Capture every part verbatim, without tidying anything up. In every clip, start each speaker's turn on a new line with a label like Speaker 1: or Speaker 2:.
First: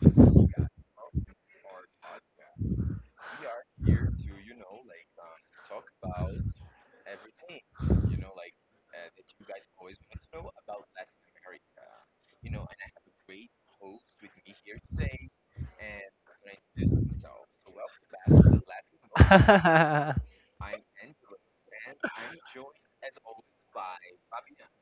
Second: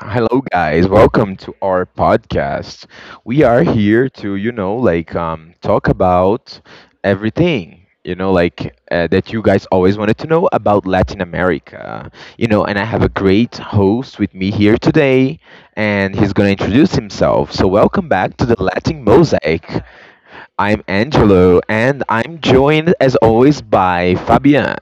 Speaker 1: Hello guys. Welcome to our podcast. We are here to, you know, like um talk about everything, you know, like uh, that you guys always wanted to know about Latin America. You know, and I have a great host with me here today and he's going to introduce himself. So welcome back to the Latin Mosaic. I'm Angelo, and I'm joined as always by Fabian.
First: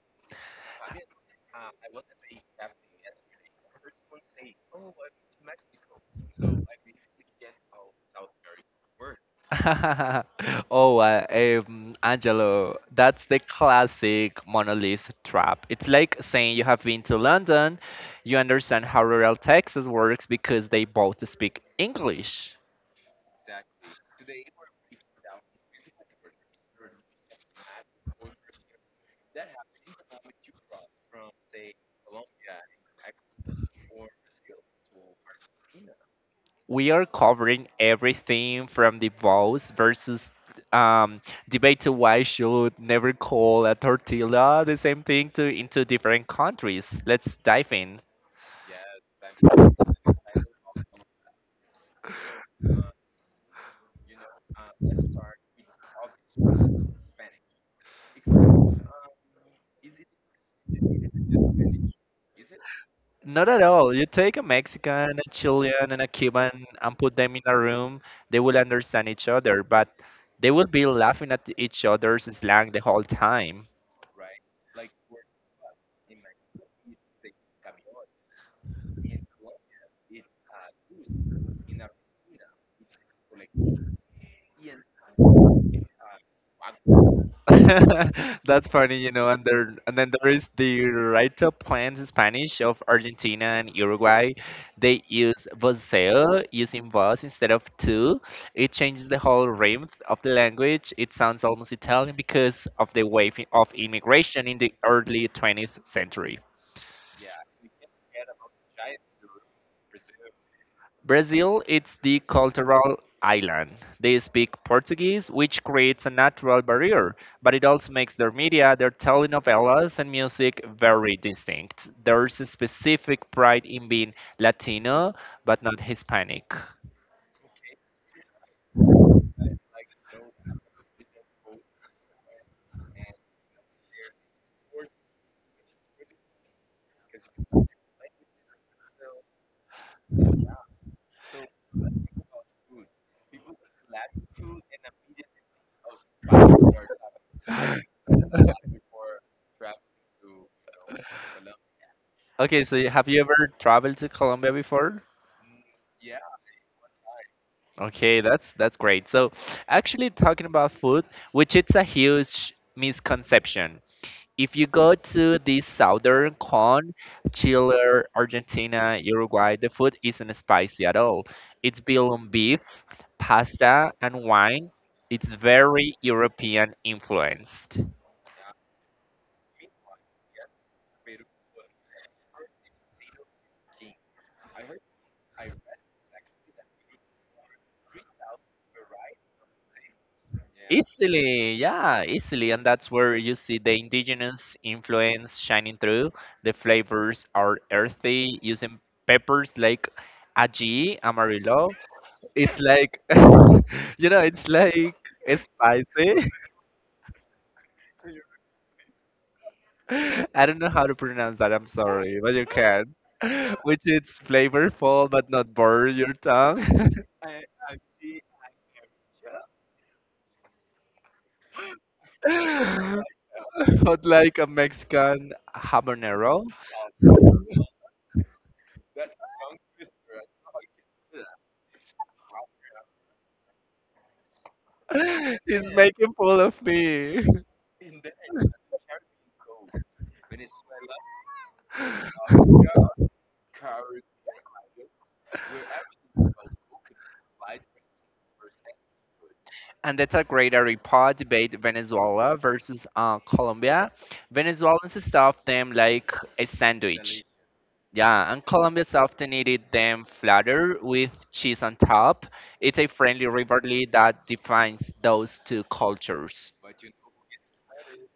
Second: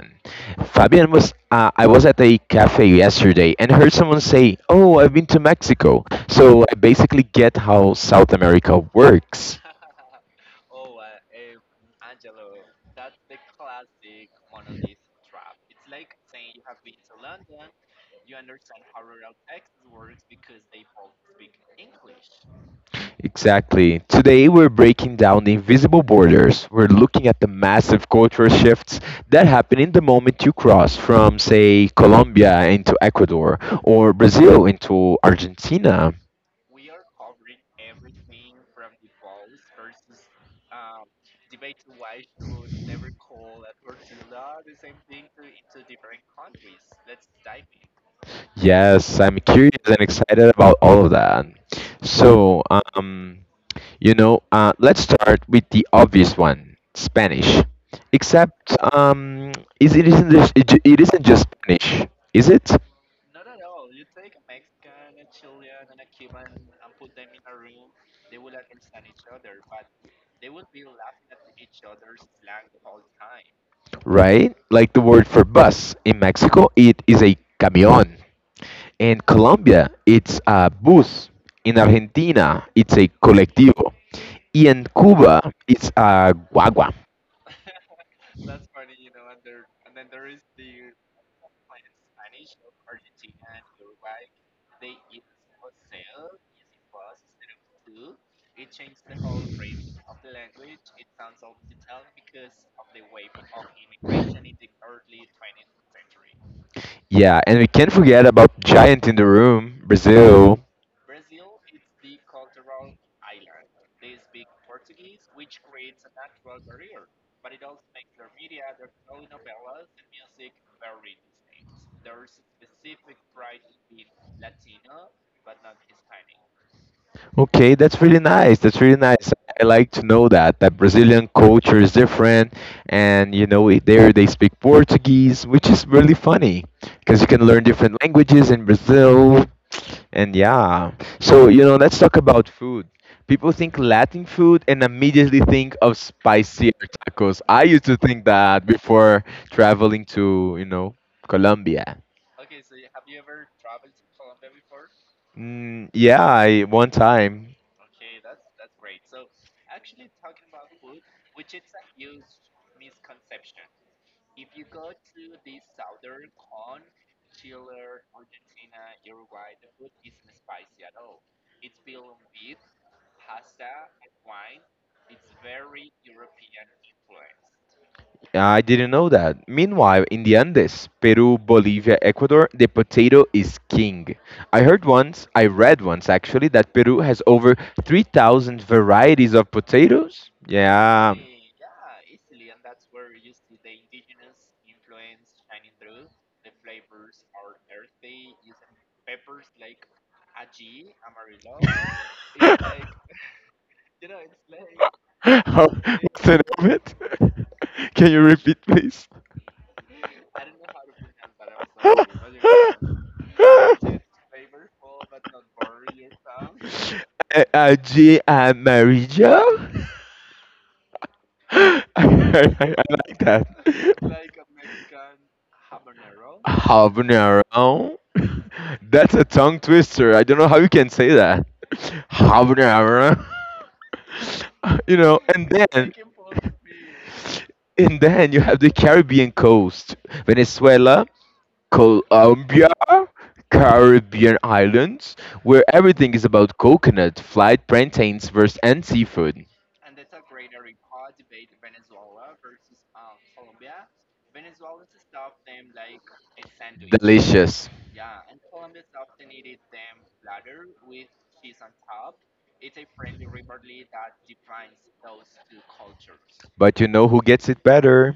Speaker 1: Fabian was uh, I was at a cafe yesterday and heard someone say, "Oh, I've been to Mexico." So I basically get how South America works.
Speaker 2: oh, uh, um, Angelo, that's the classic monolith trap. It's like saying you have been to London, you understand how rural Texas works because they both speak English.
Speaker 1: Exactly. Today we're breaking down the invisible borders. We're looking at the massive cultural shifts that happen in the moment you cross from, say, Colombia into Ecuador or Brazil into Argentina.
Speaker 2: We are covering everything from divorce versus um, debate to why should never call a tortilla the same thing to into different countries. Let's dive in.
Speaker 1: Yes, I'm curious and excited about all of that. So, um, you know, uh, let's start with the obvious one, Spanish. Except, um, is it isn't just, it, ju- it isn't just Spanish, is it?
Speaker 2: Not at all. You take a Mexican, a Chilean, and a Cuban and put them in a room, they will understand each other, but they will be laughing at each other's slang the whole time.
Speaker 1: Right? Like the word for bus in Mexico, it is a camión. In Colombia, it's a bus. In Argentina, it's a colectivo. Y en Cuba, it's a guagua.
Speaker 2: That's funny, you know. And there, and then there is the Rito plans in Spanish of Argentina and Uruguay. They use voceo, using vos instead of tu. It changes the whole rhythm of the language. It sounds almost Italian because of the wave of immigration in the early twentieth century.
Speaker 1: Yeah, and we can't forget about Giant in the Room, Brazil.
Speaker 2: Brazil is the cultural island. They speak Portuguese, which creates a natural barrier, but it also makes their media, their telenovelas, and music very distinct. There's a specific pride in being Latino, but not Hispanic.
Speaker 1: Okay, that's really nice. That's really nice. I like to know that that Brazilian culture is different, and you know it- there they speak Portuguese, which is really funny because you can learn different languages in Brazil. And yeah, so you know, let's talk about food. People think Latin food and immediately think of spicier tacos. I used to think that before traveling to you know Colombia.
Speaker 2: Okay, so have you ever traveled to Colombia before?
Speaker 1: Mm, yeah, I, one time.
Speaker 2: Okay, that's that's great. So, actually talking about food, which it's a huge misconception. If you go to the southern cone, Chile, Argentina, Uruguay, the food isn't spicy at all. It's built on beef, pasta, and wine. It's very European influenced.
Speaker 1: I didn't know that. Meanwhile, in the Andes, Peru, Bolivia, Ecuador, the potato is king. I heard once, I read once actually, that Peru has over three thousand varieties of potatoes. Yeah.
Speaker 2: Easily, yeah, easily. And that's where you see the indigenous influence shining through. The flavors are earthy, using peppers like ají, amarillo. It's like, you know, it's like
Speaker 1: How, what's
Speaker 2: spicy.
Speaker 1: the name of it? Can you repeat, please?
Speaker 2: I don't know how to pronounce that. I'm sorry, but you can. Which it's flavorful but not burn your tongue.
Speaker 1: Eh, Uh, uh, Jay and Mary Jo. I, I I like that.
Speaker 2: But like a Mexican habanero,
Speaker 1: Habanero. That's a tongue twister. I don't know how you can say that. Habanero. You know, and
Speaker 2: it's
Speaker 1: then
Speaker 2: making fool of me.
Speaker 1: and then you have the Caribbean coast, Venezuela, Colombia, Caribbean islands, where everything is about coconut, fried plantains, verse, and seafood.
Speaker 2: And that's a great report debate Venezuela versus uh, Colombia. Venezuelans stuff them like a sandwich.
Speaker 1: Delicious.
Speaker 2: Yeah, and Columbus often eat them flatter with cheese on top. It's a friendly rivalry that defines those two cultures.
Speaker 1: But you know who gets it better?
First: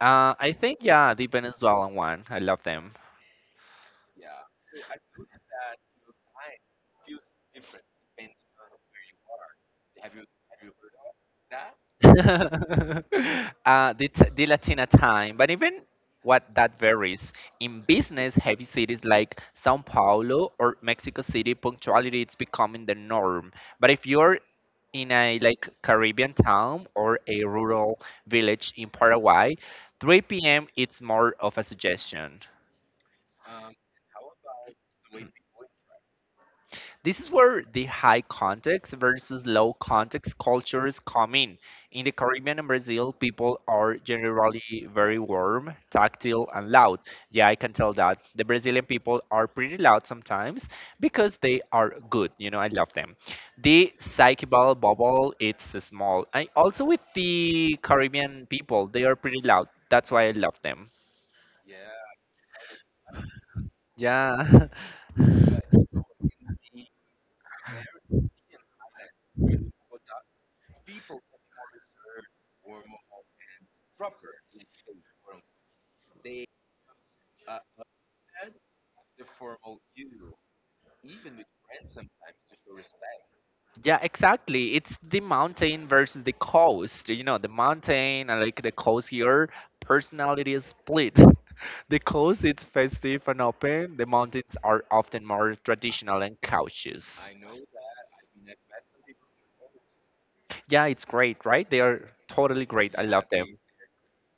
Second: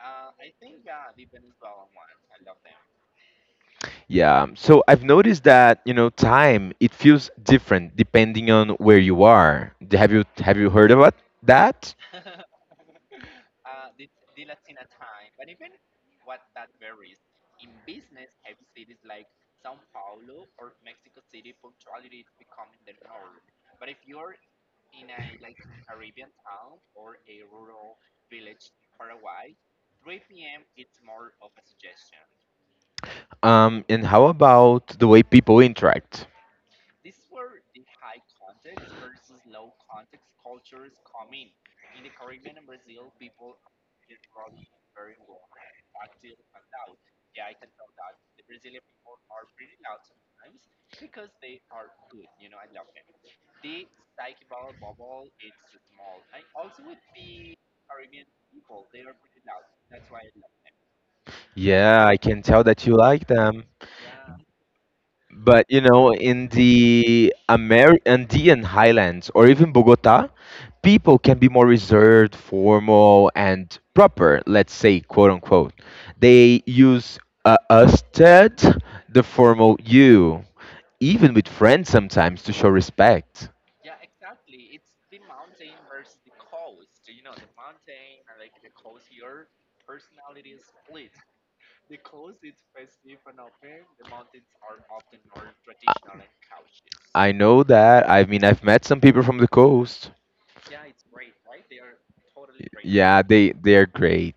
Speaker 2: Uh, I think, yeah, the Venezuelan one. I love them.
Speaker 1: Yeah. So I've noticed that you know time it feels different depending on where you are. D- Have you have you heard about that?
Speaker 2: uh, the, t- the Latina time, but even what that varies. In business, heavy cities like Sao Paulo or Mexico City, punctuality is becoming the norm. But if you're in a like Caribbean town or a rural village in Paraguay, three p m it's more of a suggestion.
Speaker 1: Um, and how about the way people interact?
Speaker 2: This is where the high context versus low context cultures come in. In the Caribbean and Brazil, people are generally very warm, tactile, and loud. Yeah, I can tell that. The Brazilian people are pretty loud sometimes because they are good. You know, I love them. The psychobabble bubble, it's small. I also with the Caribbean people, they are pretty loud. That's why I love them.
Speaker 1: Yeah, I can tell that you like them.
Speaker 2: Yeah.
Speaker 1: But you know, in the Amer Andean highlands or even Bogota, people can be more reserved, formal, and proper, let's say, quote unquote. They use uh, usted, the formal you, even with friends sometimes to show respect.
Speaker 2: Yeah, exactly. It's the mountain versus the coast. You know, the mountain and like the coast here, personality is split. The coast is festive and open. The mountains are often more traditional and
Speaker 1: I
Speaker 2: cautious.
Speaker 1: I know that. I mean, I've met some people from the coast.
Speaker 2: Yeah, it's great, right? They are totally great. I
Speaker 1: Yeah,
Speaker 2: love them.
Speaker 1: they they're great.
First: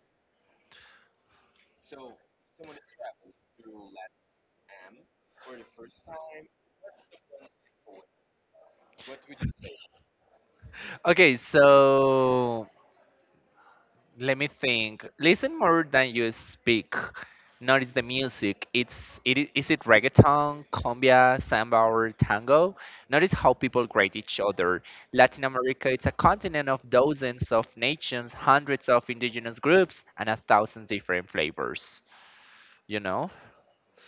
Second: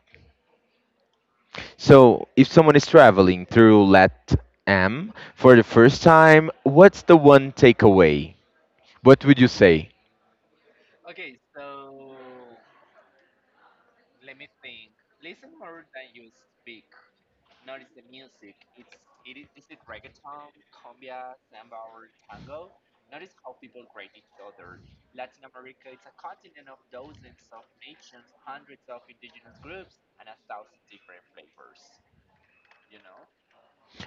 Speaker 1: So, if someone is traveling through LATAM for the first time, what's the one takeaway? What would you say?
Speaker 2: Okay, so let me think. Listen more than you speak. Notice the music. It's it i- is it reggaeton, cumbia, samba, or tango. Notice how people grade each other. Latin America it's a continent of dozens of nations, hundreds of indigenous groups, and a thousand different flavors. You know?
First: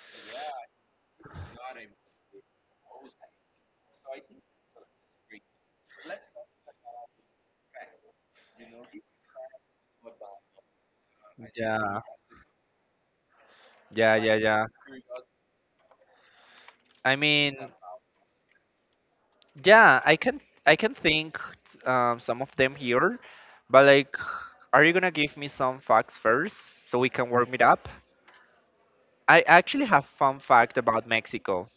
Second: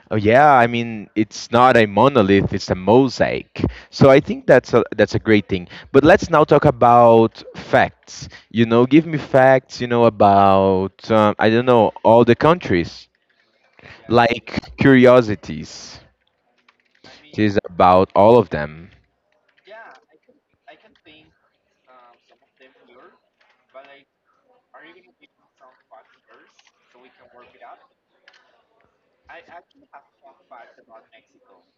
Speaker 1: Oh yeah, I mean it's not a monolith, it's a mosaic. So I think that's a that's a great thing. But let's now talk about facts. You know, give me facts, you know about um, I don't know
Speaker 2: Yeah,
Speaker 1: all the countries
Speaker 2: yeah, yeah,
Speaker 1: like
Speaker 2: yeah.
Speaker 1: curiosities.
Speaker 2: I
Speaker 1: It
Speaker 2: mean,
Speaker 1: is about all of them.
Speaker 2: yeah, I can I can think um, some of them here, but like, are you gonna give me some facts first so we can warm it up? I actually have fun fact about Mexico.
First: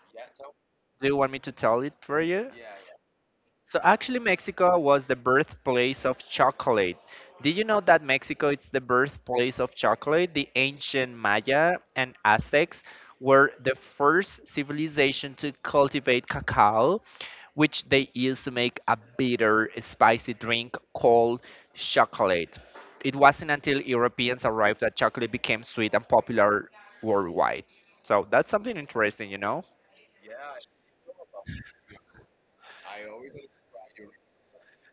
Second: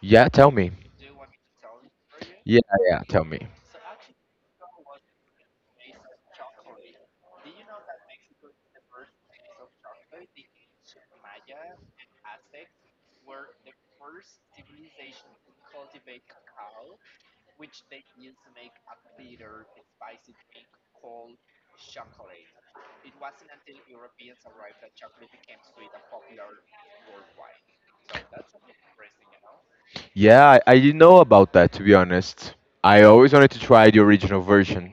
Speaker 1: Yeah, tell me.
Speaker 2: Do you want me to tell it for you?
Speaker 1: Yeah, yeah, tell me.
Speaker 2: So actually, Mexico was the birthplace of chocolate. Did you know that Mexico is the birthplace of chocolate? The ancient Maya and Aztecs were the first civilization to cultivate cacao, which they used to make a bitter, spicy drink called chocolate. It wasn't until Europeans arrived that chocolate became sweet and popular worldwide. So that's something interesting, you know?
Speaker 1: Yeah, I, I didn't know about that to be honest. I always wanted to try the original version.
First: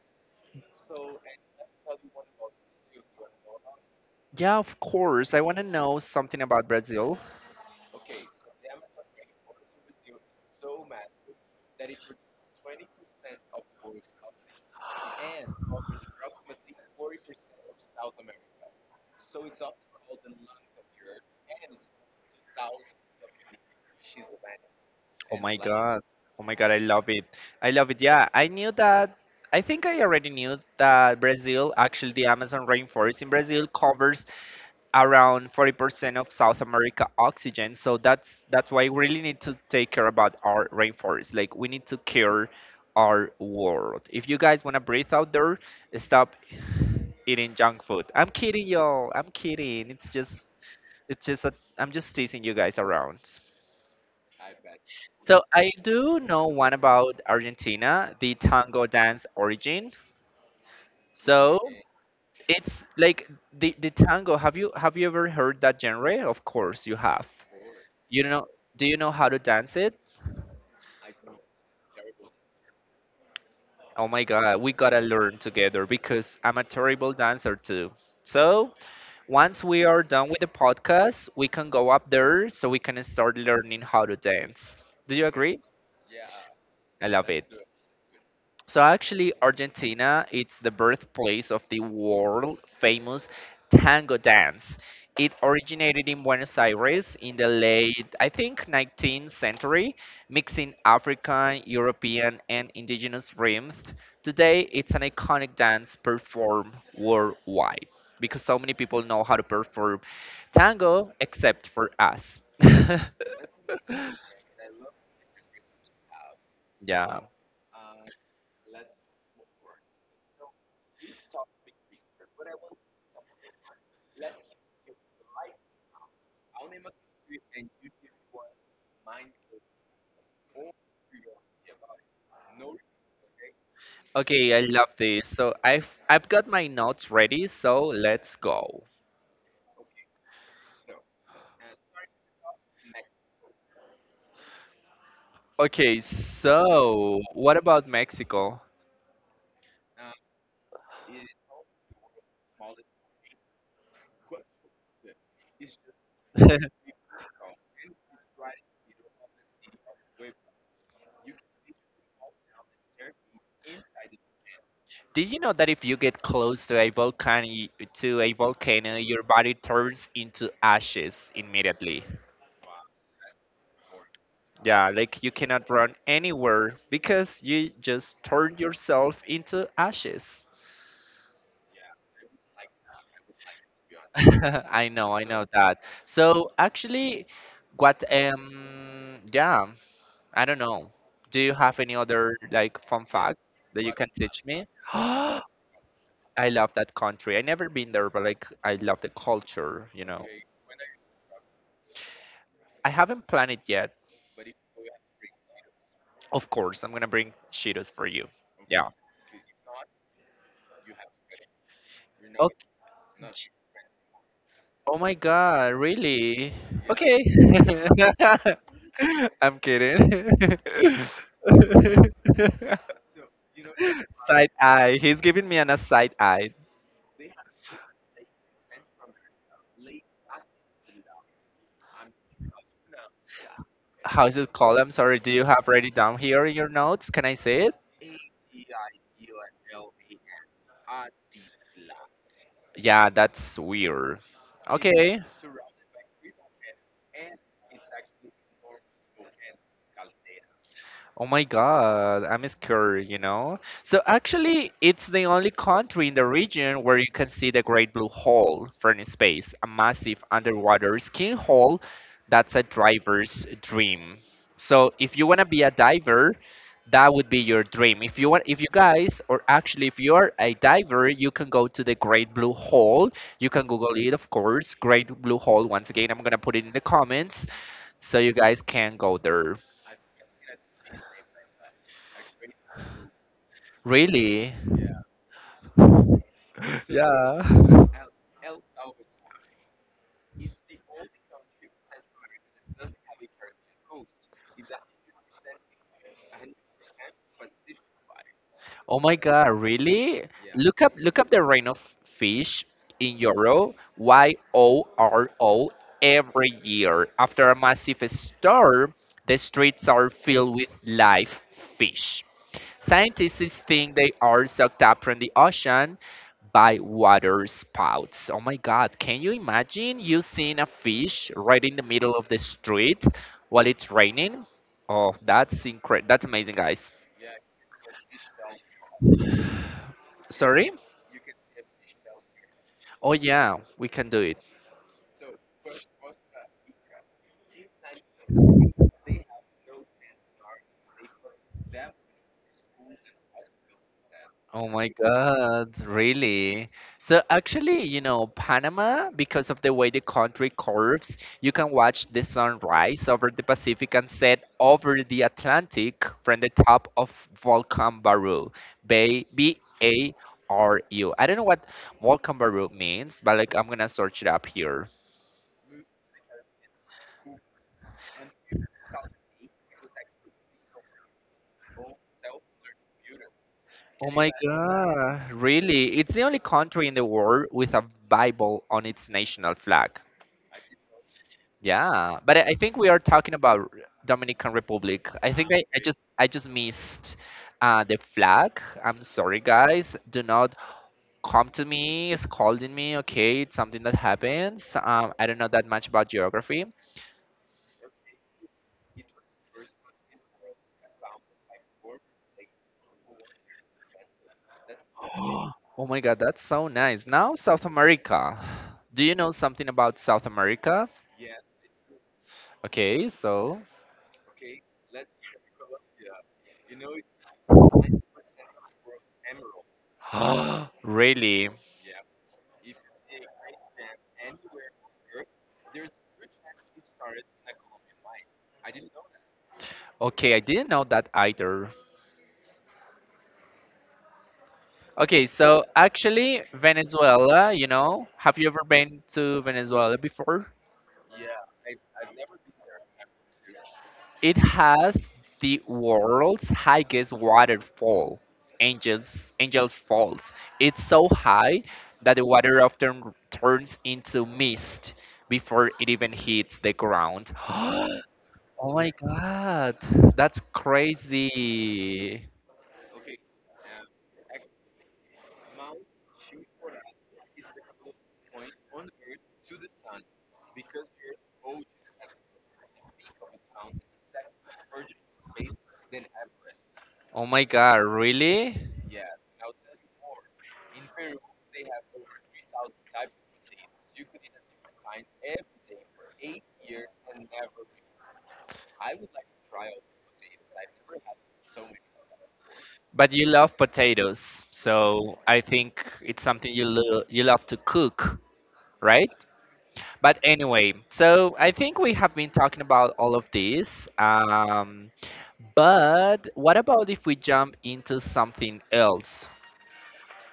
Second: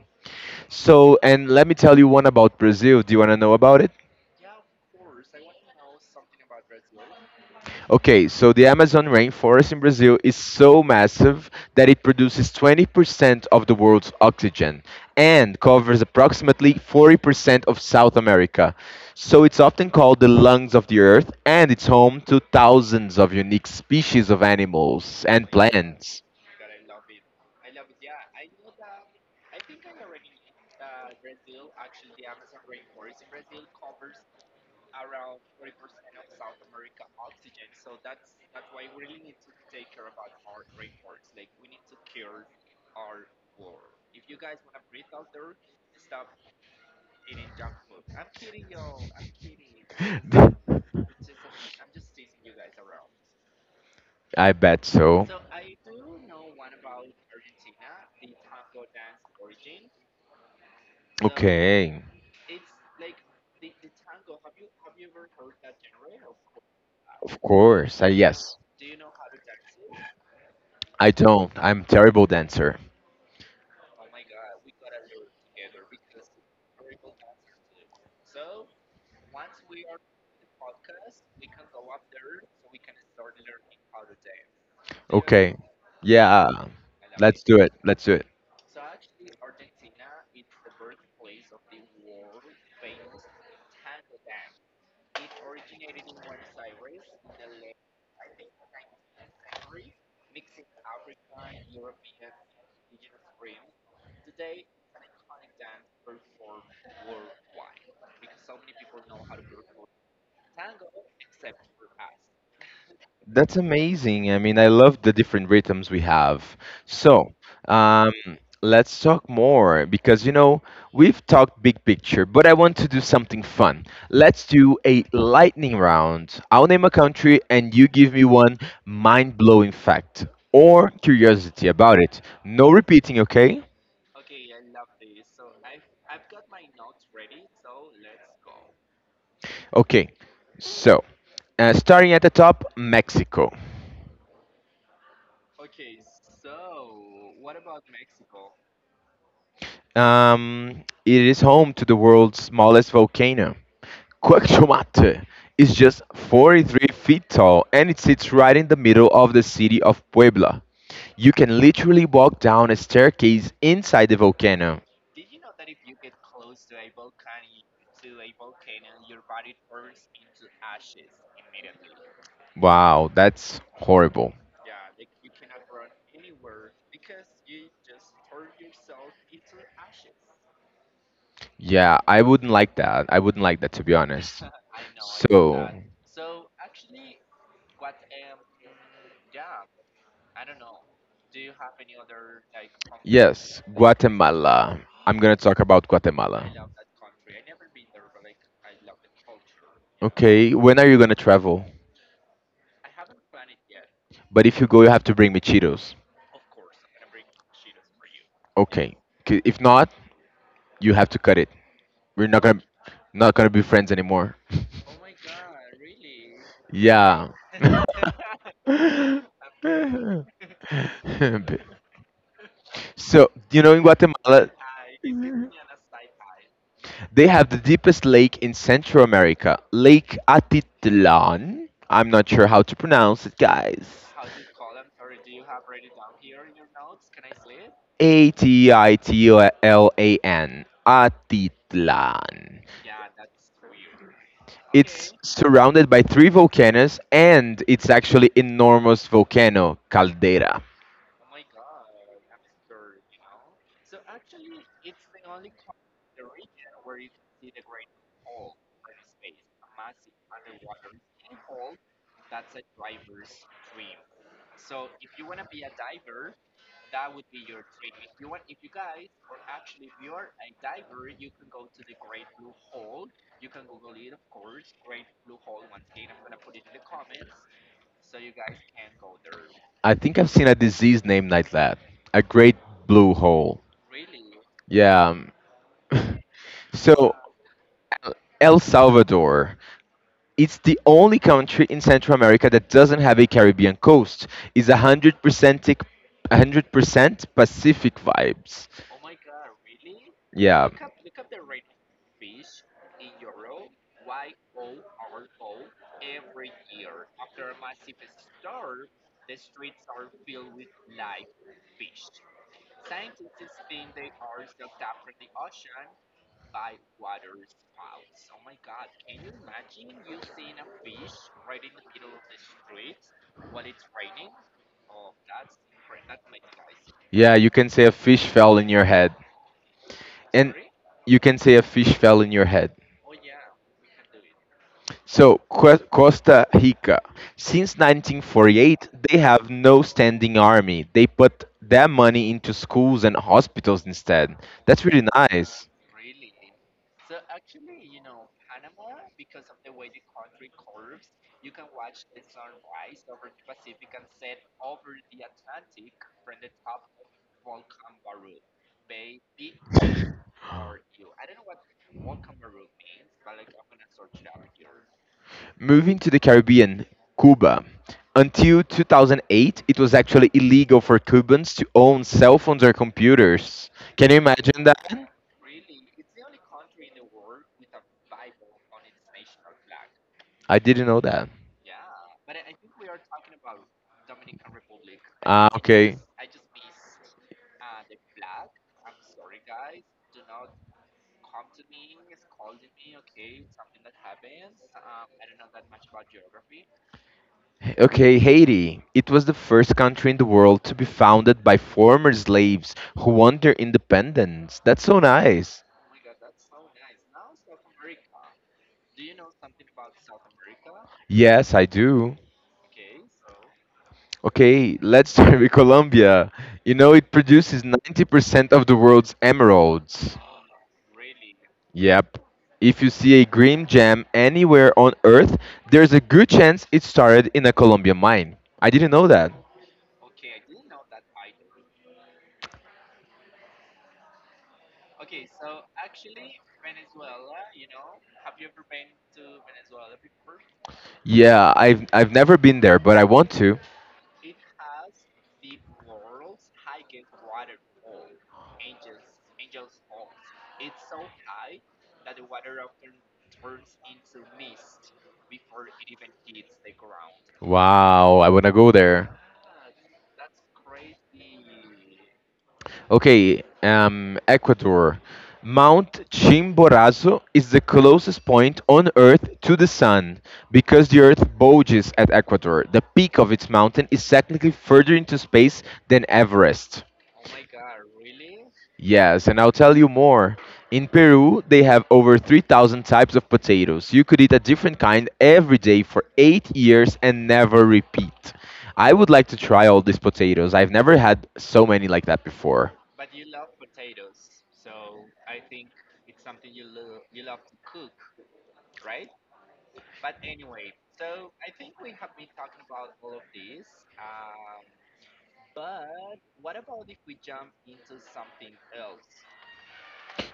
Speaker 1: So, and let me tell you one about Brazil. Do you want to know about it?
Speaker 2: Yeah, of course. I want to know something about Brazil.
Speaker 1: Okay, so the Amazon rainforest in Brazil is so massive that it produces twenty percent of the world's oxygen and covers approximately forty percent of South America. So it's often called the lungs of the earth and it's home to thousands of unique species of animals
Speaker 2: Oh
Speaker 1: and
Speaker 2: my God.
Speaker 1: plants.
Speaker 2: Oh my God, I love it. I love it. Yeah, I knew that. I think I already knew that Brazil, actually, the Amazon rainforest in Brazil covers around forty percent of South America oxygen. So that's that's why we really need to take care about our rainforest. Like we need to care our world. If you guys want to breathe out there, stop eating junk food. I'm kidding y'all. I'm kidding. It's just
Speaker 1: Kidding.
Speaker 2: it's just a, I'm just teasing you guys around.
Speaker 1: I bet so.
Speaker 2: So I do know one about Argentina, the tango dance origin. So
Speaker 1: Okay,
Speaker 2: it's like the, the tango. Have you have you ever heard that genre? Of course you have.
Speaker 1: of course. I,
Speaker 2: You know,
Speaker 1: yes,
Speaker 2: do you know how to dance it?
Speaker 1: I don't. I'm terrible dancer. You
Speaker 2: Oh my god, we gotta learn together because I'm a terrible dancer too. So, once we are done with the podcast, we can go up there so we can start learning how to dance. Do you
Speaker 1: Okay,
Speaker 2: agree?
Speaker 1: yeah. I love
Speaker 2: I
Speaker 1: it.
Speaker 2: love
Speaker 1: Let's
Speaker 2: it.
Speaker 1: do it. Let's do it.
Speaker 2: So actually, Argentina it's the birthplace of the world famous tango dance. It originated in Buenos Aires in the late, I think, nineteenth century, mixing African, European, and indigenous rhythms. Today, it's an iconic dance performed worldwide because so many people know how to perform tango except for us.
Speaker 1: That's amazing. I mean, I love the different rhythms we have.
Speaker 2: yeah.
Speaker 1: So, um, let's talk more because, you know, we've talked big picture, but I want to do something fun. Let's do a lightning round. I'll name a country and you give me one mind-blowing fact or curiosity about it. No repeating, okay?
Speaker 2: Okay, I love this. So I've I've got my notes ready, so let's go.
Speaker 1: Okay. So, uh, starting at the top, Mexico.
Speaker 2: Okay, so what about Mexico?
Speaker 1: Um, it is home to the world's smallest volcano. Quaxomatee is just forty-three feet tall and it sits right in the middle of the city of Puebla. You can literally walk down a staircase inside the volcano.
Speaker 2: Did you know that if you get close to a volcano, to a volcano, your body turns into ashes immediately?
Speaker 1: Wow, that's horrible.
Speaker 2: Yeah, like you cannot run anywhere because you just turn yourself into ashes.
Speaker 1: Yeah, I wouldn't like that. I wouldn't like that to be honest.
Speaker 2: I know, I know
Speaker 1: So,
Speaker 2: that. So actually, what um yeah I don't know. Do you have any other like fun fact
Speaker 1: yes,
Speaker 2: that you can teach me?
Speaker 1: Guatemala. I'm gonna
Speaker 2: I
Speaker 1: talk about Guatemala.
Speaker 2: love that country. I never been there, but like I love the culture, you know.
Speaker 1: Okay, when are you gonna travel?
Speaker 2: I haven't planned it yet.
Speaker 1: But if you go, you have to bring me Cheetos.
Speaker 2: Of course, I'm gonna bring Cheetos for you. Yeah.
Speaker 1: Okay, 'kay, if not, you have to cut it. We're not gonna
Speaker 2: Okay.
Speaker 1: Not gonna be friends anymore.
Speaker 2: Oh my god, really? Okay.
Speaker 1: yeah.
Speaker 2: I'm kidding.
Speaker 1: so you know in Guatemala
Speaker 2: Side eye. He's giving me an a side eye.
Speaker 1: they have the deepest lake in Central America, Lake Atitlan. I'm not sure how to pronounce it, guys.
Speaker 2: How is it called? I'm sorry. Do you have write it down here in your notes? Can I see it?
Speaker 1: A T I T L A N. Atitlan.
Speaker 2: Yeah, that's weird.
Speaker 1: It's
Speaker 2: Okay.
Speaker 1: surrounded by three volcanoes and it's actually enormous volcano caldera.
Speaker 2: Oh my God, I'm scared, you know? So actually, it's the only country in the region where you can see the Great Blue Hole from space, a massive underwater skin hole that's a diver's dream. So if you want to be a diver, that would be your dream. If you want, if you guys, or actually if you are a diver, you can go to the Great Blue Hole. You can Google it, of course. Great Blue Hole. Once again, I'm gonna put it in the comments. So you guys can go there.
Speaker 1: I think I've seen a disease named like that. A great blue hole.
Speaker 2: Really?
Speaker 1: Yeah. um, So
Speaker 2: Yeah.
Speaker 1: El Salvador. It's the only country in Central America that doesn't have a Caribbean coast. It's a hundred percent a hundred percent Pacific vibes.
Speaker 2: Oh my God, really?
Speaker 1: Yeah.
Speaker 2: Look up look up the rain of fish in Euro, Y O R O, every year. After a massive storm, the streets are filled with live fish. Scientists think they are sucked up from the ocean by water spouts. Oh my god, can you imagine you seeing a fish right in the middle of the street while it's raining? Oh, that's incredible. That's amazing, guys.
Speaker 1: Yeah, you can say a fish fell in your head. And
Speaker 2: Sorry?
Speaker 1: you can say a fish fell in your head.
Speaker 2: Oh yeah, we can do it.
Speaker 1: So, Co- Costa Rica, since nineteen forty-eight, they have no standing army. They put their money into schools and hospitals instead.
Speaker 2: Oh
Speaker 1: That's
Speaker 2: my
Speaker 1: really nice.
Speaker 2: God, really? So actually, you know, Panama, because of the way the country curves, you can watch the sunrise over the Pacific and set over the Atlantic from the top of Volcán Barú, Bay B A R U. I don't know what Volcán Barú means, but like I'm gonna search it up here.
Speaker 1: Moving to the Caribbean, Cuba. Until two thousand eight, it was actually illegal for Cubans to own cell phones or computers. Can
Speaker 2: Oh
Speaker 1: you
Speaker 2: my
Speaker 1: imagine that?
Speaker 2: God, really? It's the only country in the world with a Bible on its national flag.
Speaker 1: I didn't know that.
Speaker 2: Yeah, but I I think we are talking about r- Dominican Republic. I
Speaker 1: Ah,
Speaker 2: think I, I
Speaker 1: okay.
Speaker 2: just I just missed uh, the flag. I'm sorry, guys. Do not come to me scolding me. Okay, it's something that happens. Um, I don't know that much about geography.
Speaker 1: Okay, Haiti. It was the first country in the world to be founded by former slaves who won their independence. That's so nice.
Speaker 2: Oh my God, that's so nice. Now South America. Do you know something about South America?
Speaker 1: Yes, I do.
Speaker 2: Okay, so
Speaker 1: Okay, let's start with Colombia. You know, it produces ninety percent of the world's emeralds.
Speaker 2: really?
Speaker 1: Yep. If you see a green gem anywhere on Earth, there's a good chance it started in a Colombian mine. I didn't know that.
Speaker 2: Okay, I didn't know that either. Okay, so actually, Venezuela, you know, have you ever been to Venezuela before?
Speaker 1: Yeah, I've I've never been there, but I want to.
Speaker 2: It has the world's highest waterfall, Angels Angels Falls. It's so high that the water often turns into mist before it even hits the ground.
Speaker 1: Wow, I wanna go
Speaker 2: Oh my
Speaker 1: there.
Speaker 2: god, that's crazy.
Speaker 1: Okay, um, Ecuador. Mount Chimborazo is the closest point on Earth to the Sun because the Earth bulges at Ecuador. The peak of its mountain is technically further into space than Everest.
Speaker 2: Oh my god, really?
Speaker 1: Yes, and I'll tell you more. In Peru, they have over three thousand types of potatoes. You could eat a different kind every day for eight years and never repeat. I would like to try all these potatoes. I've never had so many like that before.
Speaker 2: But you love potatoes, so I think it's something you lo- you love to cook, right? But anyway, so I think we have been talking about all of this. Um, but what about if we jump into something else?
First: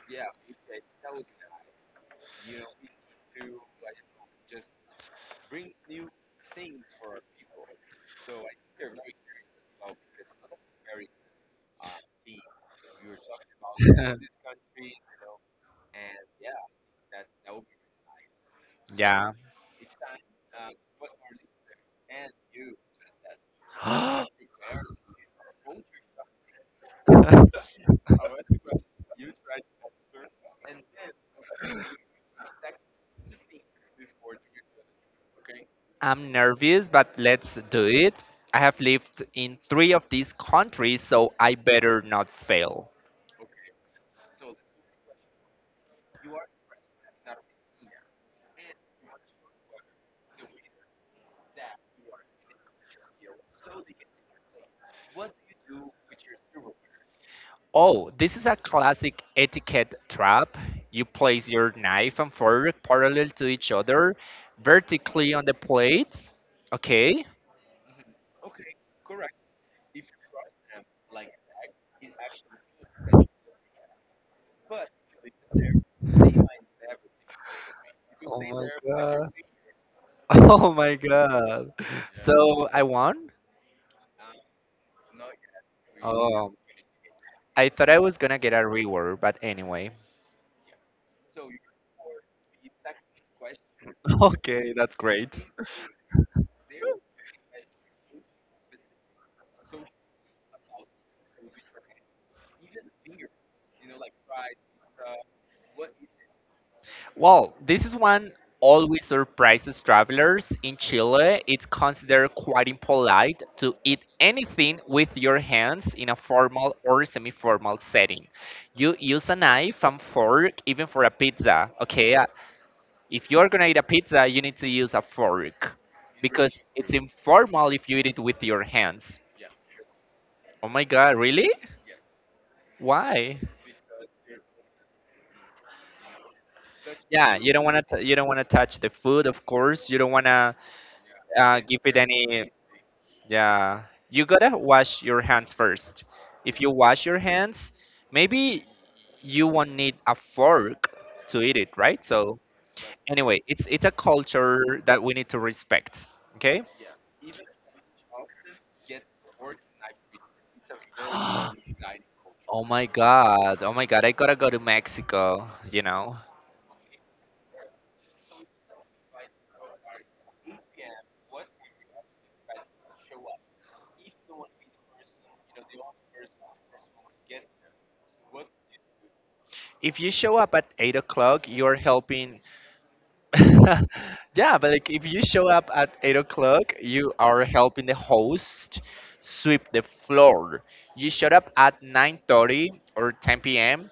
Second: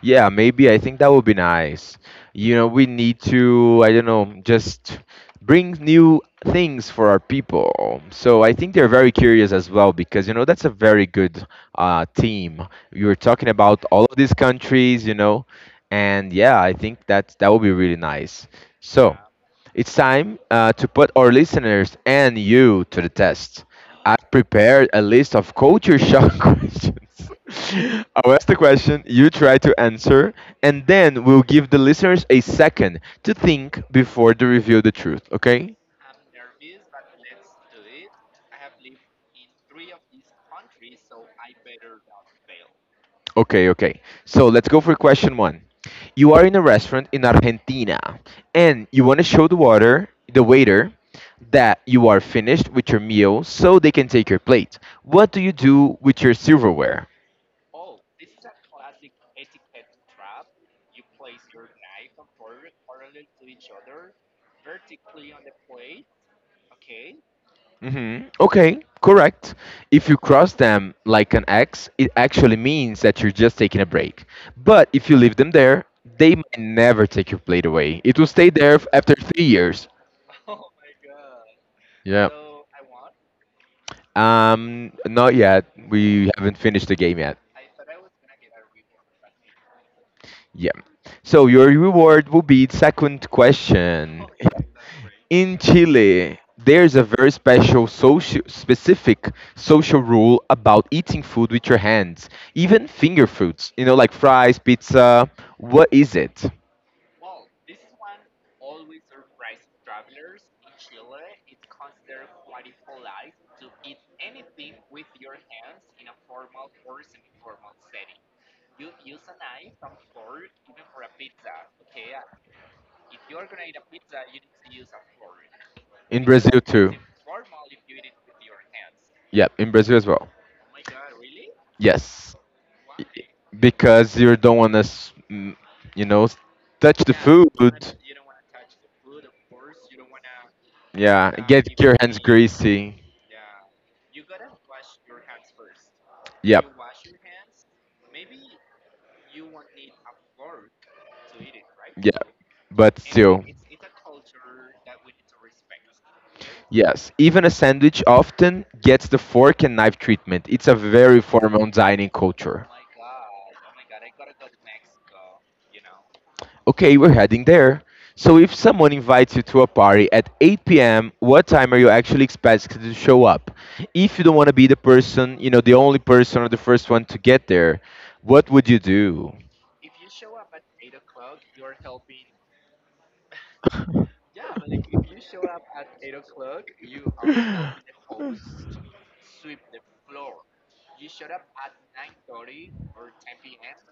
Speaker 1: Yeah, maybe I think that would be nice. You know, we need to, I don't know, just bring new things for our people. So I think they're very curious as well because, you know, that's a very good uh, team. You were talking about all of these countries, you know, and yeah, I think that that would be really nice. So
Speaker 2: yeah.
Speaker 1: yeah, it's time uh, to put our listeners and you to the test. I prepared a list of culture shock questions. I'll ask the question, you try to answer, and then we'll give the listeners a second to think before they reveal the truth, okay?
Speaker 2: I'm nervous, but let's do it. I have lived in three of these countries, so I better not fail.
Speaker 1: Okay, okay. So let's go for question one. You are in a restaurant in Argentina, and you want to show the water, the waiter, that you are finished with your meal so they can take your plate. What do you do with your silverware?
Speaker 2: Oh, this is a classic etiquette trap. You place your knife and fork parallel to each other, vertically on the plates. Okay.
Speaker 1: Hmm. Okay, correct. If you cross them like an X, it actually means that you're just taking a break. But if you leave them there, they might never take your plate away. It will
Speaker 2: Oh
Speaker 1: stay
Speaker 2: my
Speaker 1: there f- after
Speaker 2: god.
Speaker 1: three years.
Speaker 2: Oh my god.
Speaker 1: Yeah.
Speaker 2: So I won?
Speaker 1: Um, not yet. We
Speaker 2: Um,
Speaker 1: haven't finished the game yet.
Speaker 2: I thought I was gonna get a reward, but anyway.
Speaker 1: Yeah. So your reward will be second question.
Speaker 2: Okay, that's great.
Speaker 1: In Chile, there's a very special social, specific social rule about eating food with your hands, even finger foods, you know, like fries, pizza. What is it?
Speaker 2: Well, this is one always surprises travelers. In Chile, it's considered quite impolite to eat anything with your hands in a formal or semi formal setting. You use a knife and fork even for a pizza, okay? Uh, If you're gonna eat a pizza, you need to use a fork
Speaker 1: In Brazil
Speaker 2: because
Speaker 1: too.
Speaker 2: it's informal if you eat it with your hands.
Speaker 1: Yeah, in Brazil as well.
Speaker 2: Oh my god, really?
Speaker 1: Yes,
Speaker 2: Why?
Speaker 1: because you don't want to, you know, touch the
Speaker 2: Yeah,
Speaker 1: food.
Speaker 2: you don't want to you don't want to touch the food, of course. You don't want to
Speaker 1: Yeah,
Speaker 2: uh,
Speaker 1: get
Speaker 2: give
Speaker 1: your
Speaker 2: it
Speaker 1: hands
Speaker 2: any.
Speaker 1: greasy.
Speaker 2: Yeah, you gotta wash your hands first. If you
Speaker 1: Yep,
Speaker 2: wash your hands, maybe you won't need a fork to eat it, right?
Speaker 1: yeah,
Speaker 2: So
Speaker 1: but
Speaker 2: anyway,
Speaker 1: still.
Speaker 2: it's it's a culture that we need to respect. Okay.
Speaker 1: Yes, even a sandwich often gets the fork and knife treatment. It's a very formal dining
Speaker 2: Oh
Speaker 1: culture.
Speaker 2: my god! Oh my god! I gotta go to Mexico. You know,
Speaker 1: Okay, we're heading there. So if someone invites you to a party at eight p m, what time are you actually expected to show up? If you don't want to be the person, you know, the only person or the first one to get there, what would you do?
Speaker 2: if you show up at eight o'clock, you're helping. Yeah, but like if you show up at eight o'clock, you are helping the host sweep the floor. You showed up at nine thirty or ten p m.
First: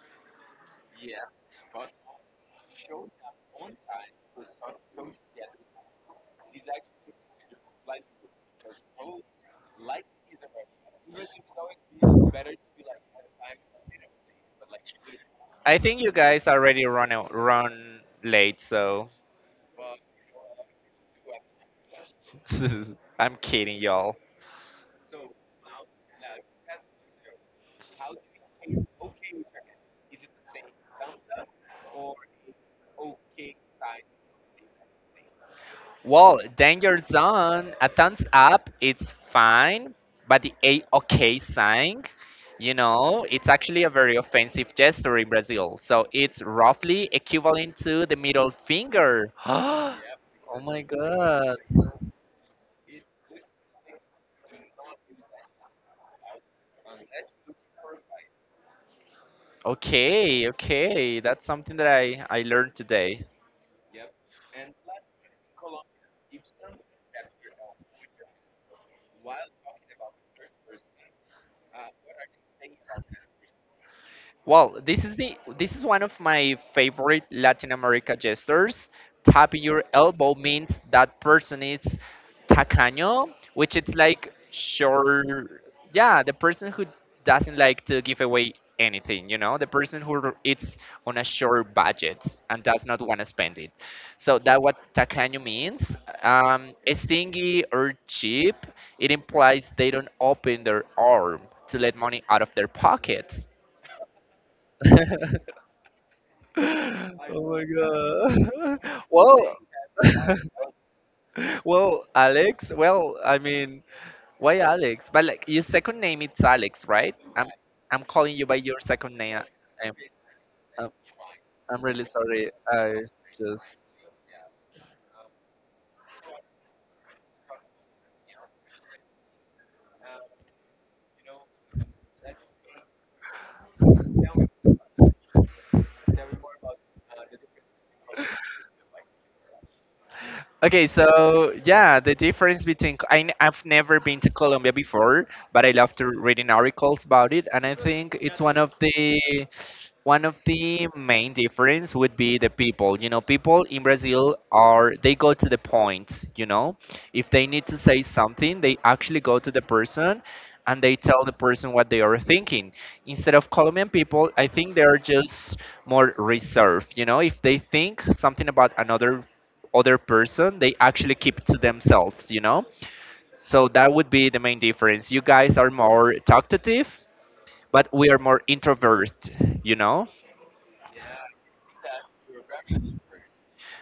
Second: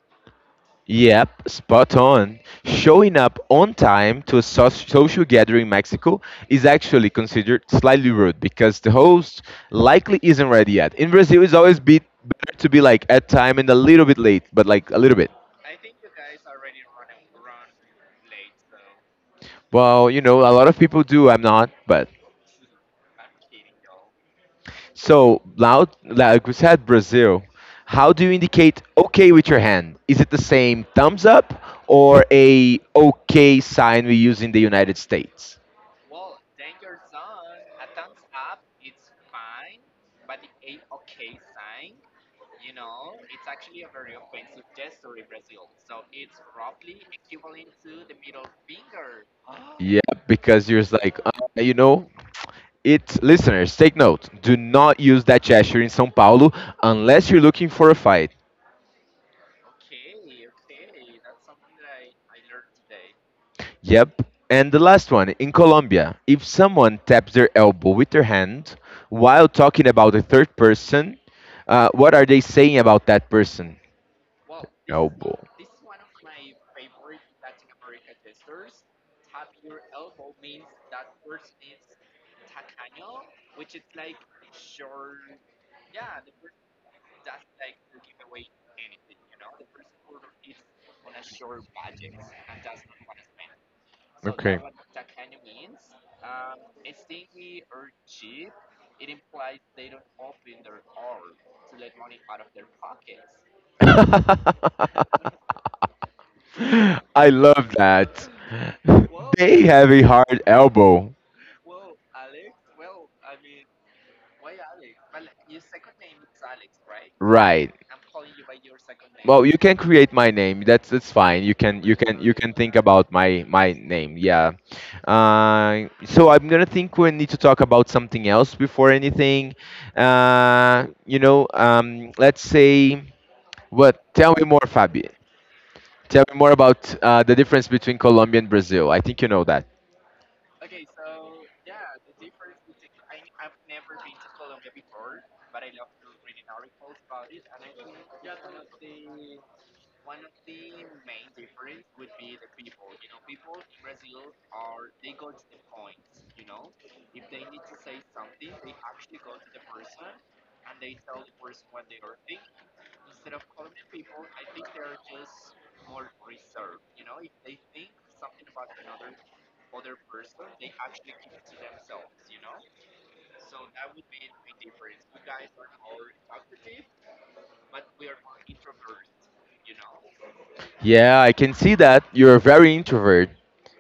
Speaker 1: Yep, spot on. Showing up on time to a so- social gathering in Mexico is actually considered slightly rude because the host likely isn't ready yet. In Brazil, it's always be better to be like at time and a little bit late, but like a little bit.
Speaker 2: I think you guys already run out, run late, so.
Speaker 1: Well, you know, a lot of people do. I'm not, but
Speaker 2: I'm kidding y'all.
Speaker 1: so loud. Like we said, Brazil. How do you indicate okay with your hand? Is it the same thumbs up or a okay sign we use in the United States?
Speaker 2: Well, danger zone, a thumbs up, it's fine, but the A OK sign, you know, it's actually a very offensive gesture in Brazil. So it's roughly equivalent to the
Speaker 1: Into
Speaker 2: middle finger.
Speaker 1: Yeah,
Speaker 2: Oh
Speaker 1: because
Speaker 2: my
Speaker 1: you're like, uh,
Speaker 2: god.
Speaker 1: you know, it's listeners, take note. Do not use that gesture in São Paulo unless you're looking for a fight.
Speaker 2: Okay, okay. That's something that I, I learned today.
Speaker 1: Yep. And the last one, in Colombia, if someone taps their elbow with their hand while talking about a third person, uh, what are they saying about that person?
Speaker 2: Well, this is the
Speaker 1: Elbow.
Speaker 2: this is one of my favorite Latin America gestures. Tapping your elbow means that person is tacaño, which it's like sure, yeah, the person who doesn't like to give away anything, you know, the person who r- it's on a short budget and does not want to spend it. So
Speaker 1: Okay.
Speaker 2: that what
Speaker 1: That
Speaker 2: tacaño means. Um, stingy or cheap, it implies they don't open their arm to let money out of their pockets.
Speaker 1: I
Speaker 2: Oh my
Speaker 1: love that.
Speaker 2: god. Well,
Speaker 1: They have a hard elbow,
Speaker 2: well, Alex. Well, I mean, why Alex? But like your second name, it's Alex, right? I'm
Speaker 1: right?
Speaker 2: I'm calling you by your second name.
Speaker 1: Well, you can
Speaker 2: I'm
Speaker 1: create my name.
Speaker 2: I'm,
Speaker 1: That's that's fine. You
Speaker 2: I'm
Speaker 1: can you
Speaker 2: really
Speaker 1: can you
Speaker 2: sorry.
Speaker 1: can think
Speaker 2: I
Speaker 1: about my my
Speaker 2: just.
Speaker 1: name. Yeah. Uh, so I'm gonna think we need to talk about something else before anything. Uh, you know, um, let's say what? Tell me more, Fabi. Tell me more about uh, the difference between Colombia and Brazil. I think you know that.
Speaker 2: Okay, so yeah, the difference between I, n- I've never been to Colombia before, but I love to reading articles about it, and I think it's one of the one of the main difference would be the people, you know, people in Brazil, are they go to the point, you know? If they need to say something, they actually go to the person and they tell the person what they are thinking. Instead of Colombian people, I think they are just more reserved, you know? If they think something about another other person, they actually keep to themselves, you know? So that would be the main difference. You guys are more talkative, but we are more introvert, you know?
Speaker 1: Yeah, I can see that you're very introvert.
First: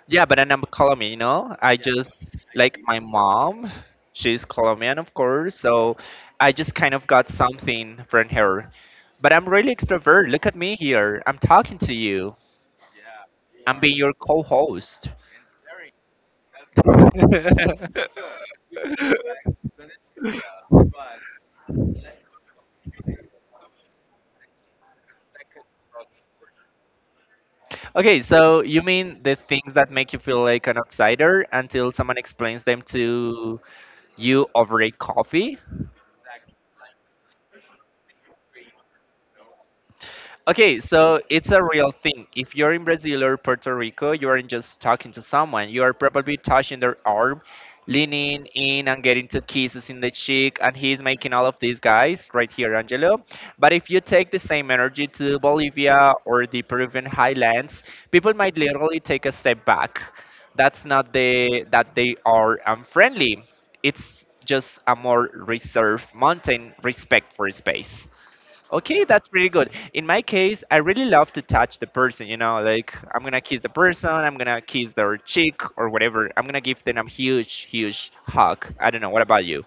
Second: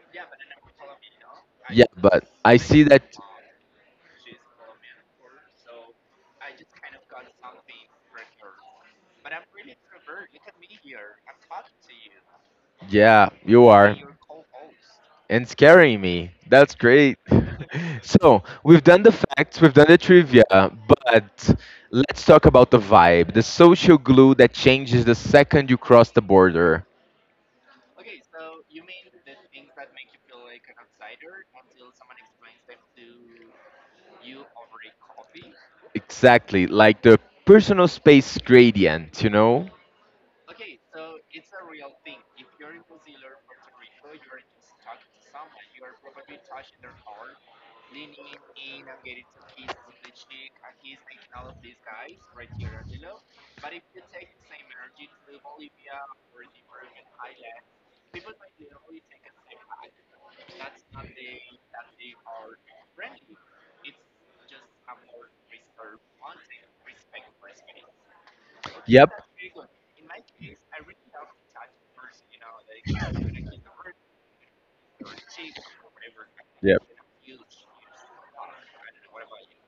Speaker 2: Yeah, but then I'm Colombian, you know. I Yeah,
Speaker 1: Yeah, but
Speaker 2: just
Speaker 1: I
Speaker 2: like
Speaker 1: see
Speaker 2: my
Speaker 1: that.
Speaker 2: mom, she's Colombian, of course, so I just kind of got something from her. But I'm really extrovert. Look at me here. I'm talking to you.
Speaker 1: Yeah, you
Speaker 2: I'm
Speaker 1: are.
Speaker 2: being your co-host.
Speaker 1: And scaring me. That's great. So we've done the facts, we've done the trivia, but let's talk about the vibe, the social glue that changes the second you cross the border.
Speaker 2: Okay, so you mean the things that make you feel like an outsider until someone explains them to you over a coffee?
Speaker 1: Exactly, like the personal space gradient, you know?
Speaker 2: Okay, so it's a real thing. If you're in Brazil or Puerto Rico, you aren't just talking to someone. You are probably touching their arm, leaning in and getting two kisses in the cheek, and he's making all of these guys right here, Angelo. But if you take the same energy to Bolivia or the Peruvian highlands, people might literally take a step back. That's not the that they are unfriendly. It's just a more reserved, mountain respect for space. Okay,
Speaker 1: Yep.
Speaker 2: that's pretty good. In my case, I really love to touch the person, you know, like I'm gonna kiss the person, I'm gonna kiss their cheek or whatever. I'm gonna
Speaker 1: Yeah.
Speaker 2: give them a huge, huge hug. I don't know, what about you?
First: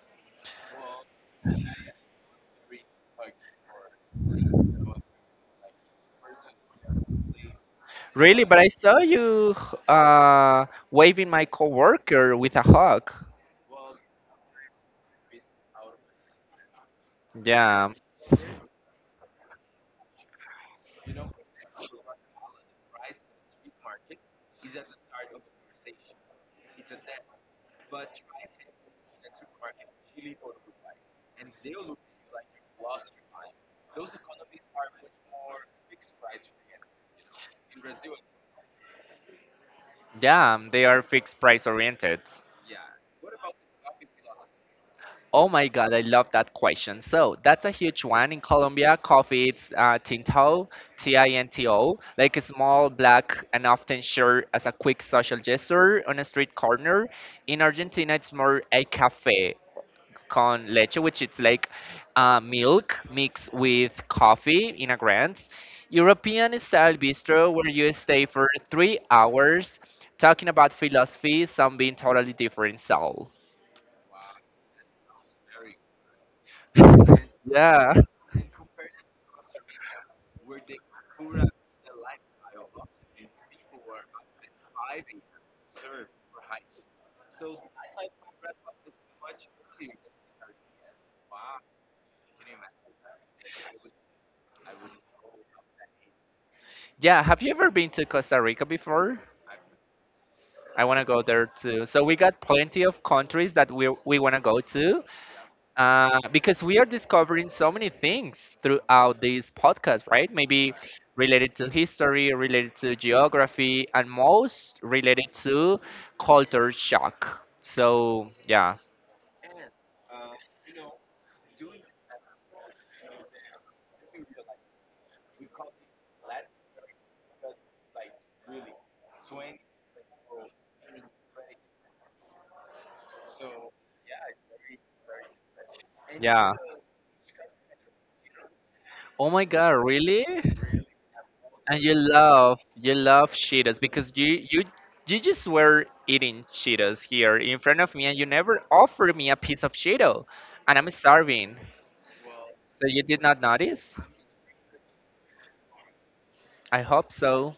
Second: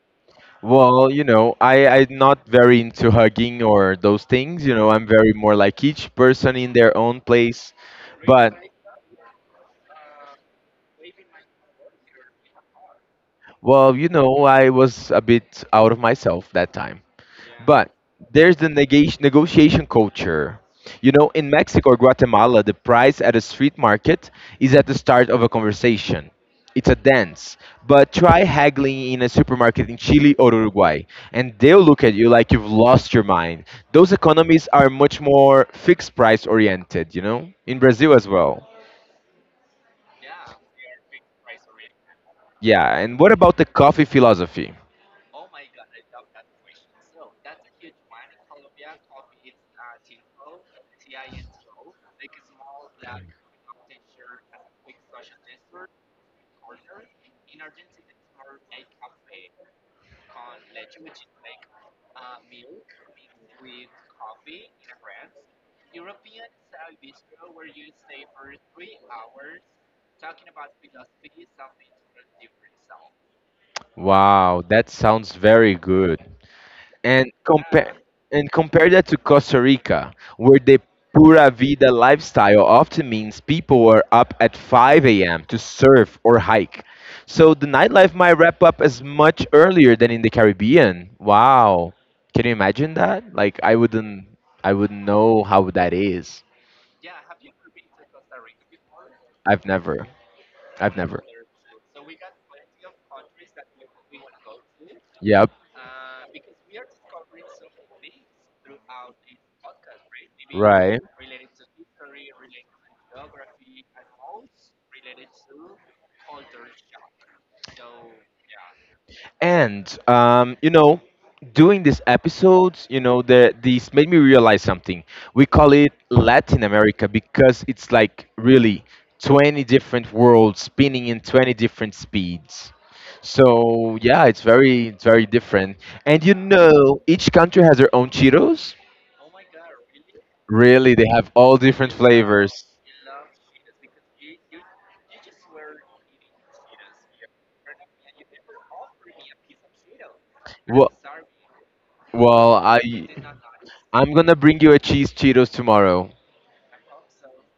Speaker 1: Well, you know, I, I'm not very into hugging or those things. You know, I'm very more like each person in their own place.
Speaker 2: Really?
Speaker 1: But
Speaker 2: But I saw you uh, waving my coworker with a hug.
Speaker 1: well, you know, I was a bit out of myself that time.
Speaker 2: Yeah,
Speaker 1: But there's the negati- negotiation culture. You know, in Mexico or Guatemala, the price at a street market is at the start of a conversation. It's a dance. But try haggling in a supermarket in Chile or Uruguay, and they'll look at you like you've lost your mind. Those economies are much more fixed price oriented, you know? In Brazil as well.
Speaker 2: yeah, they are fixed price oriented.
Speaker 1: Yeah, and what about the coffee philosophy?
Speaker 2: Oh my God, I love that question. So that's a huge one in Colombia. Coffee, it's uh, Tinto, T I N T O, like a small black and often shared as a quick social gesture on a street corner. In Argentina, it's more a cafe con leche, which it's like uh, milk mixed with coffee in a grand European style bistro where you stay for three hours talking about philosophy, some being totally different soul.
Speaker 1: Wow, that sounds very good. And compare
Speaker 2: Yeah.
Speaker 1: and compare that to Costa Rica, where the pura vida lifestyle often means people are up at five a m to surf or hike. So the nightlife might wrap up as much earlier than in the Caribbean. Wow. Can you imagine that? Like I wouldn't I wouldn't know how that is.
Speaker 2: Yeah, have you ever been to Costa Rica before?
Speaker 1: I've never.
Speaker 2: I
Speaker 1: I've
Speaker 2: want to go
Speaker 1: never.
Speaker 2: there too. So we got plenty of countries that we we want to go to
Speaker 1: Yep.
Speaker 2: uh, because we are discovering so many things throughout this podcast, right? Maybe
Speaker 1: Right.
Speaker 2: related to history, related to geography, and most related to culture shock. So yeah,
Speaker 1: And um, you know, doing these episodes, you know, the these made me realize something. We call it Latin America because it's like really twenty different worlds spinning in twenty different speeds. So yeah, it's very it's very different. And you
Speaker 2: yeah.
Speaker 1: know, each country has their own Cheetos.
Speaker 2: Oh my God, really?
Speaker 1: Really, they have all
Speaker 2: And you
Speaker 1: different
Speaker 2: love
Speaker 1: flavors.
Speaker 2: you love Cheetos because you you you just were eating Cheetos here in front of me and you never offered me a piece of Cheeto and I'm
Speaker 1: Well,
Speaker 2: starving.
Speaker 1: Well, I
Speaker 2: So you did not notice?
Speaker 1: I'm gonna bring you a cheese Cheetos tomorrow.
Speaker 2: I hope so.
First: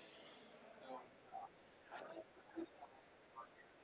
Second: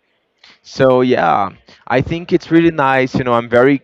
Speaker 1: So yeah, I think it's really nice. You know, I'm very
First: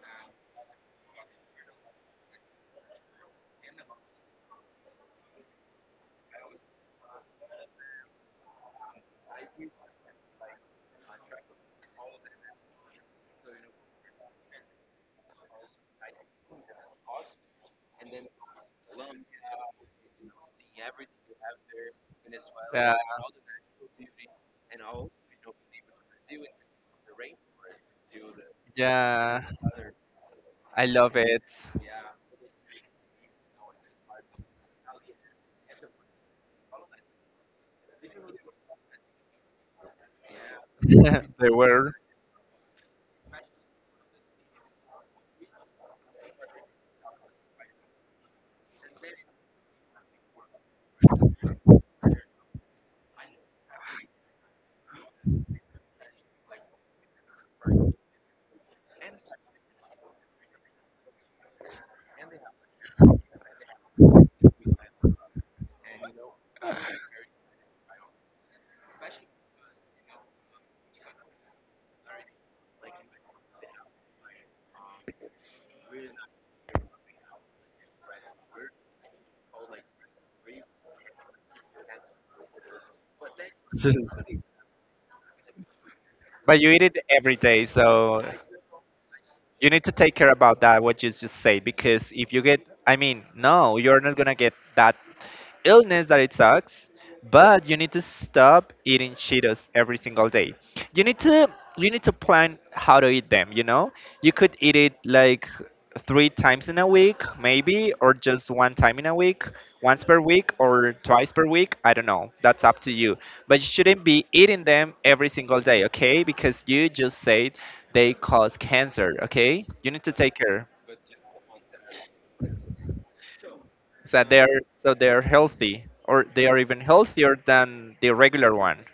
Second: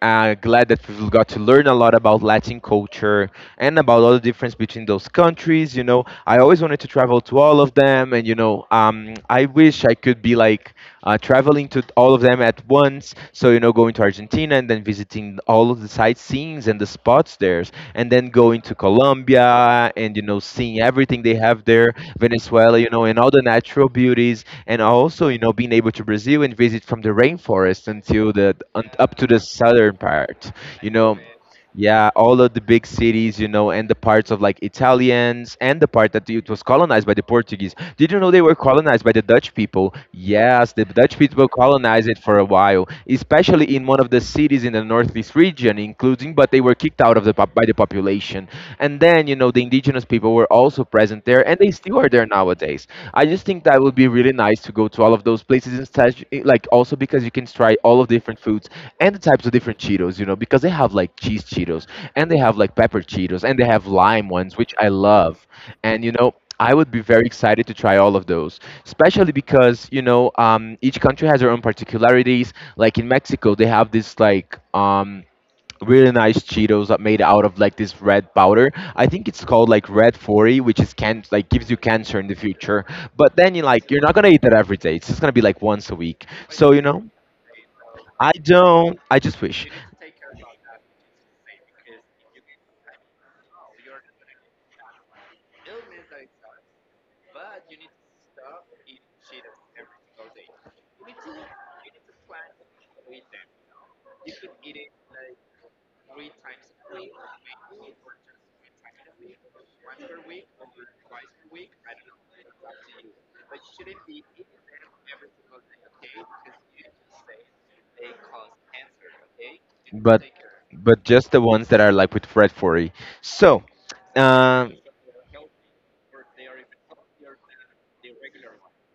Speaker 1: uh, glad that we've got to learn a lot about Latin culture and about all the difference between those countries. You know, I always wanted to travel to all of them, and you know, um, I wish I could be like uh, traveling to all of them at once. So you know, going to Argentina and then visiting all of the sightseeings and the spots there, and then going to Colombia and you know, seeing everything they have there, Venezuela, you
Speaker 2: Yeah,
Speaker 1: know, and all the natural beauties and also you know being able to Brazil and visit from the rainforest until the un, up to the
Speaker 2: yeah,
Speaker 1: southern part.
Speaker 2: I
Speaker 1: You
Speaker 2: love
Speaker 1: know,
Speaker 2: it.
Speaker 1: yeah, all of the big cities, you know, and the parts of like Italians and the part that it was colonized by the Portuguese. Did you know they were colonized by the Dutch people? Yes, the Dutch people
Speaker 2: They were.
Speaker 1: colonized it for a while, especially in one of the cities in the northeast region, including, but they were kicked out of the pop- by the population. And then, you know, the indigenous people were also present there and they still are there nowadays. I just think that would be really nice to go to all of those places instead, like also because you can try all of different foods and the types of different Cheetos, you know, because they have like cheese Cheetos and they have like pepper Cheetos and they have lime ones, which I love. And, you know, I would be very excited to try all of those, especially because you know um, each country has their own particularities. Like in Mexico, they have this like um, really nice Cheetos that made out of like this red powder. I think it's called like red forty, which is can like gives you cancer in the future. But then you like you're not gonna eat that every day. It's just gonna be like once a week.
Speaker 2: But you
Speaker 1: So you
Speaker 2: eat it
Speaker 1: know,
Speaker 2: every day, so
Speaker 1: I don't. I just wish.
Speaker 2: you need to take care about that what you just say because if you get, I mean, no, you're not gonna get that illness that it sucks, but you need to stop eating Cheetos every single day. You need to you need to plan how to eat them, you know? You could eat it like three times in a week, maybe, or just one time in a week, once per week or twice per week. I don't know. That's up to you. But you shouldn't be eating them every single day, okay? Because you just said they cause cancer, okay? You need to
Speaker 1: But
Speaker 2: take care.
Speaker 1: but just the ones that are like with red forty. So,
Speaker 2: So they're,
Speaker 1: um.
Speaker 2: so they're healthy or they are even healthier than the regular one?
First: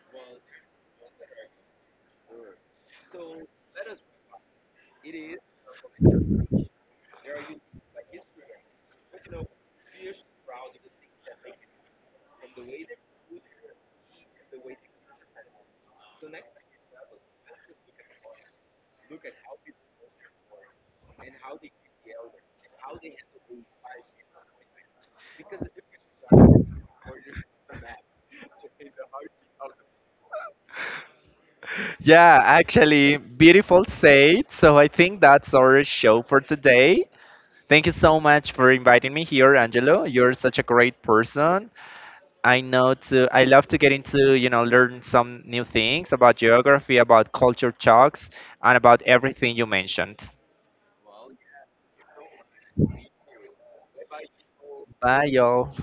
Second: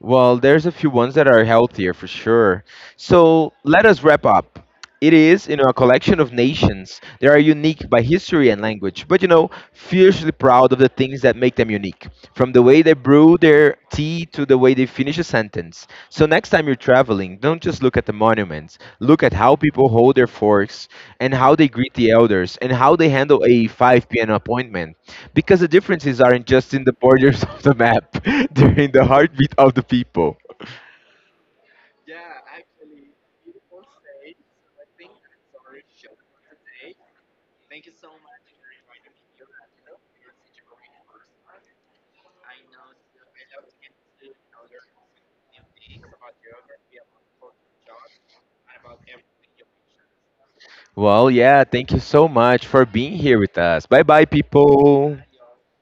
Speaker 1: Well, there's a few ones that are healthier for sure. So let us wrap up. It is, you know, a collection of nations. They are unique by history and language, but you know, fiercely proud of the things that make them unique. From the way they brew their tea to the way they finish a sentence. So next time you're traveling, don't just look at the monuments. Look at how people hold their forks and how they greet the elders and how they handle a five p m appointment. Because the differences aren't just in the borders of the map, they're in the heartbeat of the people.
Speaker 2: Yeah, actually beautiful said. So I think that's our show for today. Thank you so much for inviting me here, Angelo. You're such a great person. I know to I love to get into, you know, learn some new things about geography, about culture shocks, and about everything you mentioned.
Speaker 1: Well, yeah, thank you so much for being here with us. Bye bye, people.
Speaker 2: Bye y'all.